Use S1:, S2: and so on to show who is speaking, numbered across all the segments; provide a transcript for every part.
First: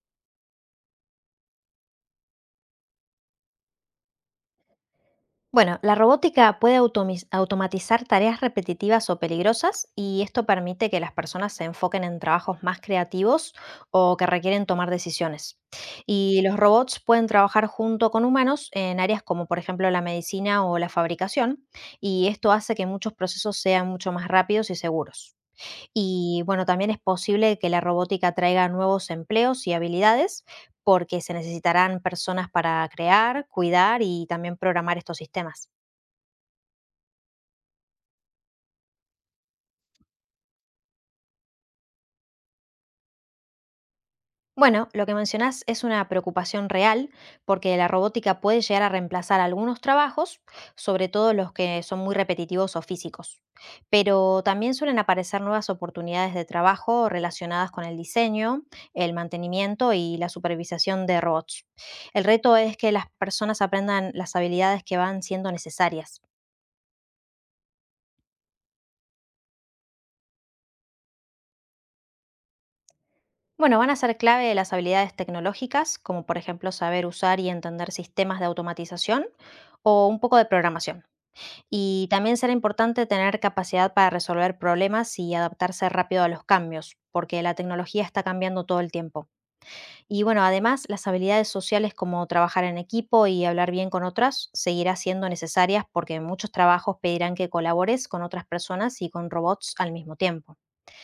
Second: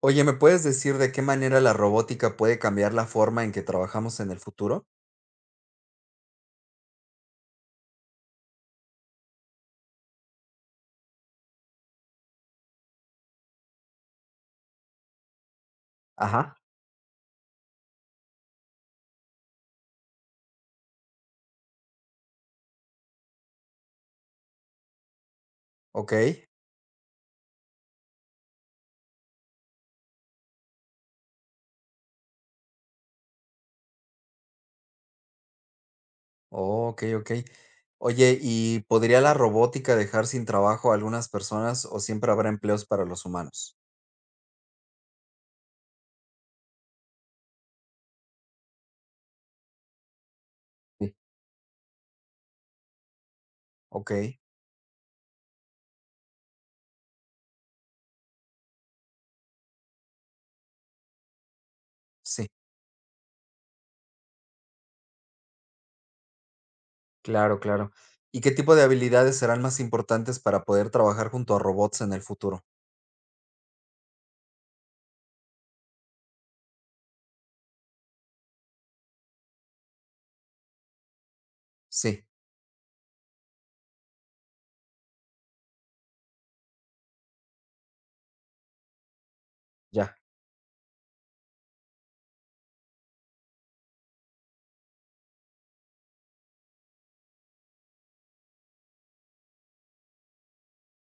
S1: Oye, ¿me puedes decir de qué manera la robótica puede cambiar la forma en que trabajamos en el futuro?
S2: Bueno, la robótica puede automatizar tareas repetitivas o peligrosas y esto permite que las personas se enfoquen en trabajos más creativos o que requieren tomar decisiones. Y
S1: Ajá.
S2: los robots pueden trabajar junto con humanos en áreas como por ejemplo la medicina o la fabricación y esto hace que muchos procesos sean mucho más rápidos y seguros.
S1: Ok,
S2: Y bueno, también es posible que la robótica traiga nuevos empleos y habilidades porque se necesitarán personas para crear, cuidar y también programar estos sistemas.
S1: oh, ok, ok. Oye, ¿y podría la robótica dejar sin trabajo a algunas personas o siempre habrá empleos para los humanos?
S2: Bueno, lo que mencionás es una preocupación real porque la robótica puede llegar a reemplazar algunos trabajos, sobre
S1: Sí.
S2: todo los que son muy repetitivos o físicos.
S1: Ok,
S2: Pero también suelen aparecer nuevas oportunidades de trabajo relacionadas con el diseño, el mantenimiento y la supervisación de robots. El
S1: sí,
S2: reto es que las personas aprendan las habilidades que van siendo necesarias.
S1: claro, claro. ¿Y qué tipo de habilidades serán más importantes para poder trabajar junto a robots en el futuro?
S2: Bueno, van a ser clave las habilidades tecnológicas, como por ejemplo saber usar y entender sistemas de automatización o un poco de programación. Y
S1: Sí,
S2: también será importante tener capacidad para resolver problemas y adaptarse rápido a los cambios, porque la tecnología está cambiando todo el tiempo.
S1: ya,
S2: Y bueno, además, las habilidades sociales como trabajar en equipo y hablar bien con otras seguirá siendo necesarias porque muchos trabajos pedirán que colabores con otras personas y con robots al mismo tiempo.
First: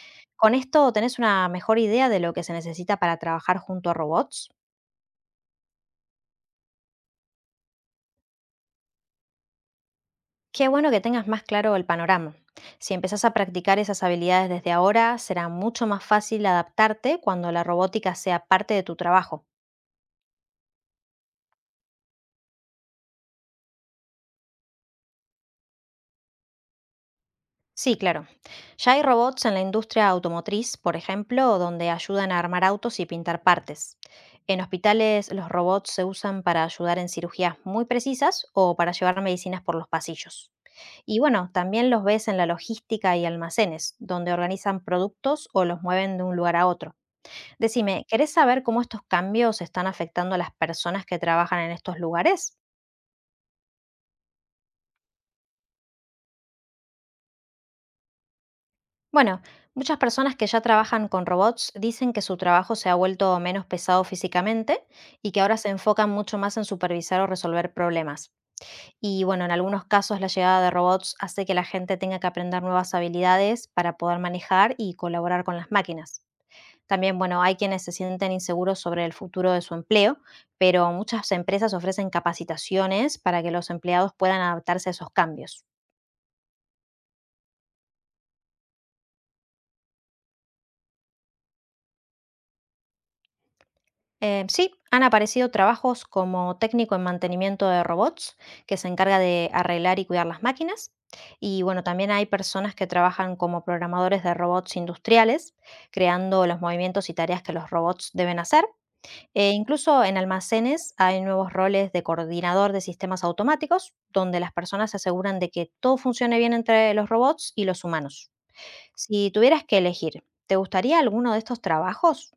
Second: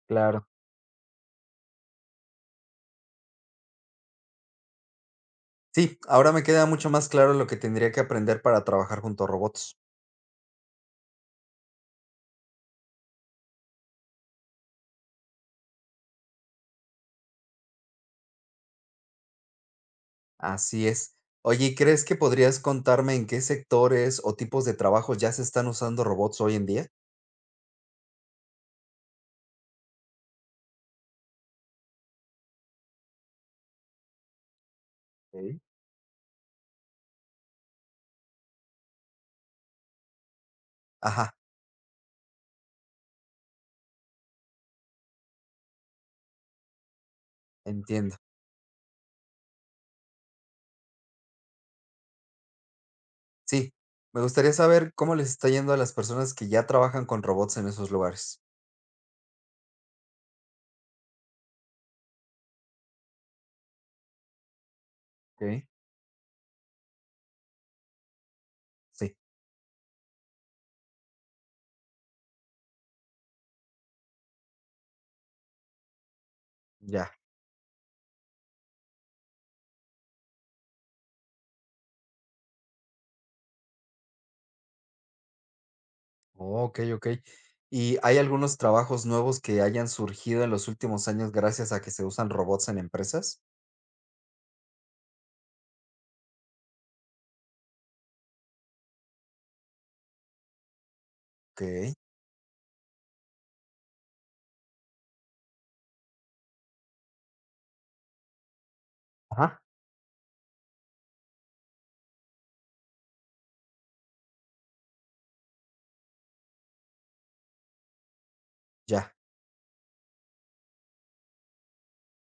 S1: claro.
S2: ¿Con esto tenés una mejor idea de lo que se necesita para trabajar junto a robots?
S1: Sí, ahora me queda mucho más claro lo que tendría que aprender para trabajar junto a robots.
S2: Qué bueno que tengas más claro el panorama. Si empiezas a practicar esas habilidades desde ahora, será mucho más fácil adaptarte cuando la robótica sea parte de tu trabajo.
S1: Así es. Oye, ¿y crees que podrías contarme en qué sectores o tipos de trabajos ya se están usando robots hoy en día?
S2: Sí, claro. Ya hay robots en la industria automotriz, por ejemplo, donde ayudan a armar autos y pintar partes. En hospitales, los
S1: Ok.
S2: robots se usan para ayudar en cirugías muy precisas o para llevar medicinas por los pasillos. Y
S1: Ajá,
S2: bueno, también los ves en la logística y almacenes, donde organizan productos o los mueven de un lugar a otro. Decime,
S1: entiendo.
S2: ¿querés saber cómo estos cambios están afectando a las personas que trabajan en estos lugares?
S1: Sí, me gustaría saber cómo les está yendo a las personas que ya trabajan con robots en esos lugares.
S2: Bueno, muchas personas que ya trabajan con robots dicen que su trabajo se ha vuelto menos pesado físicamente y que ahora
S1: Ok.
S2: se enfocan mucho más en supervisar o resolver problemas.
S1: Sí,
S2: Y bueno, en algunos casos la llegada de robots hace que la gente tenga que aprender nuevas habilidades para poder manejar y colaborar con las máquinas.
S1: ya.
S2: También, bueno, hay quienes se sienten inseguros sobre el futuro de su empleo, pero muchas empresas ofrecen capacitaciones para que los empleados puedan adaptarse a esos cambios.
S1: Oh, ok, ok. ¿Y hay algunos trabajos nuevos que hayan surgido en los últimos años gracias a que se usan robots en empresas?
S2: Sí, han aparecido trabajos como técnico en mantenimiento de robots, que se encarga de arreglar y cuidar las máquinas. Y bueno,
S1: Ok.
S2: también hay personas que trabajan como programadores de robots industriales, creando los movimientos y tareas que los robots deben hacer. E
S1: Ajá.
S2: incluso en almacenes hay nuevos roles de coordinador de sistemas automáticos, donde las personas se aseguran de que todo funcione bien entre los robots y los humanos.
S1: Ya.
S2: Si tuvieras que elegir, ¿te gustaría alguno de estos trabajos?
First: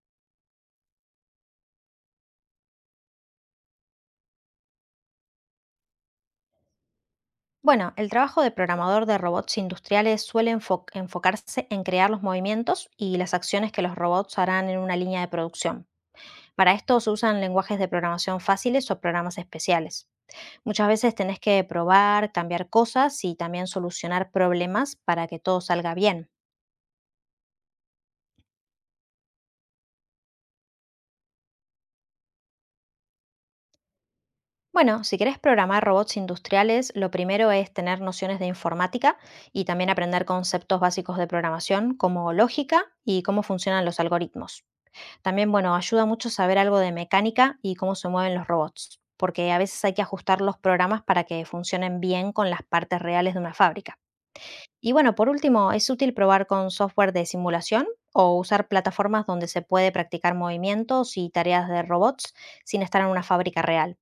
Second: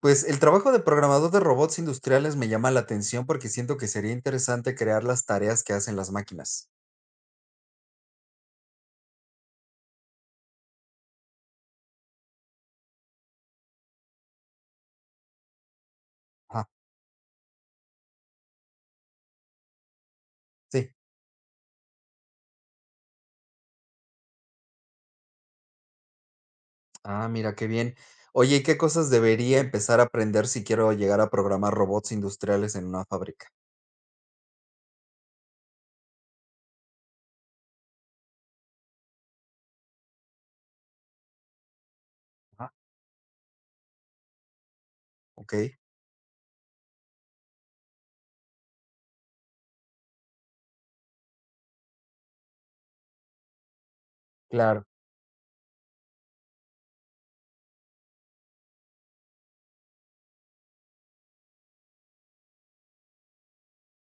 S1: Pues el trabajo de programador de robots industriales me llama la atención porque siento que sería interesante crear las tareas que hacen las máquinas.
S2: Bueno, el trabajo de programador de robots industriales suele enfocarse en crear los movimientos y las acciones que los robots harán en una línea de producción.
S1: Ah,
S2: Para esto se usan lenguajes de programación fáciles o programas especiales. Muchas
S1: sí.
S2: veces tenés que probar, cambiar cosas y también solucionar problemas para que todo salga bien.
S1: Ah, mira, qué bien. Oye, ¿y qué cosas debería empezar a aprender si quiero llegar a programar robots industriales en una fábrica?
S2: Bueno, si querés programar robots industriales, lo primero es tener nociones de informática y también aprender conceptos básicos de programación como
S1: Ah,
S2: lógica y cómo funcionan los algoritmos. También,
S1: ok,
S2: bueno, ayuda mucho saber algo de mecánica y cómo se mueven los robots, porque a veces hay que ajustar los programas para que funcionen bien con las partes reales de una fábrica.
S1: claro,
S2: Y bueno, por último, ¿es útil probar con software de simulación o usar plataformas donde se puede practicar movimientos y tareas de robots sin estar en una fábrica real?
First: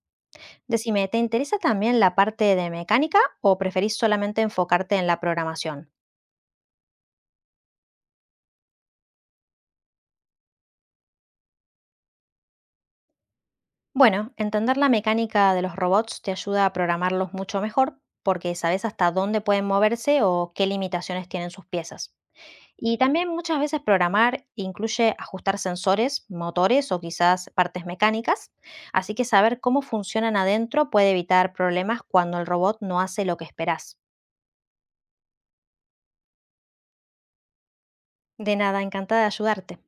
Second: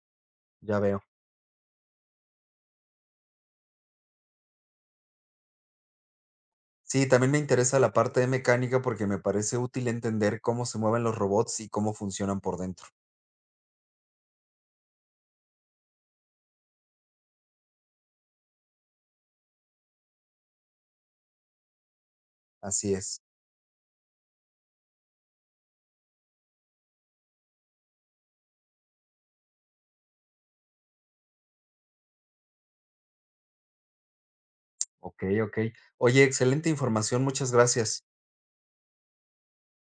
S1: ya veo.
S2: Decime, ¿te interesa también la parte de mecánica o preferís solamente enfocarte en la programación?
S1: Sí, también me interesa la parte de mecánica porque me parece útil entender cómo se mueven los robots y cómo funcionan por dentro.
S2: Bueno, entender la mecánica de los robots te ayuda a programarlos mucho mejor porque sabes hasta dónde pueden moverse o qué limitaciones tienen sus piezas.
S1: Así
S2: Y
S1: es.
S2: también muchas veces programar incluye ajustar sensores, motores o quizás partes mecánicas, así que saber cómo funcionan adentro puede evitar problemas cuando el robot no hace lo que esperas.
S1: Ok, ok. Oye, excelente información, muchas gracias.
S2: De nada, encantada de ayudarte.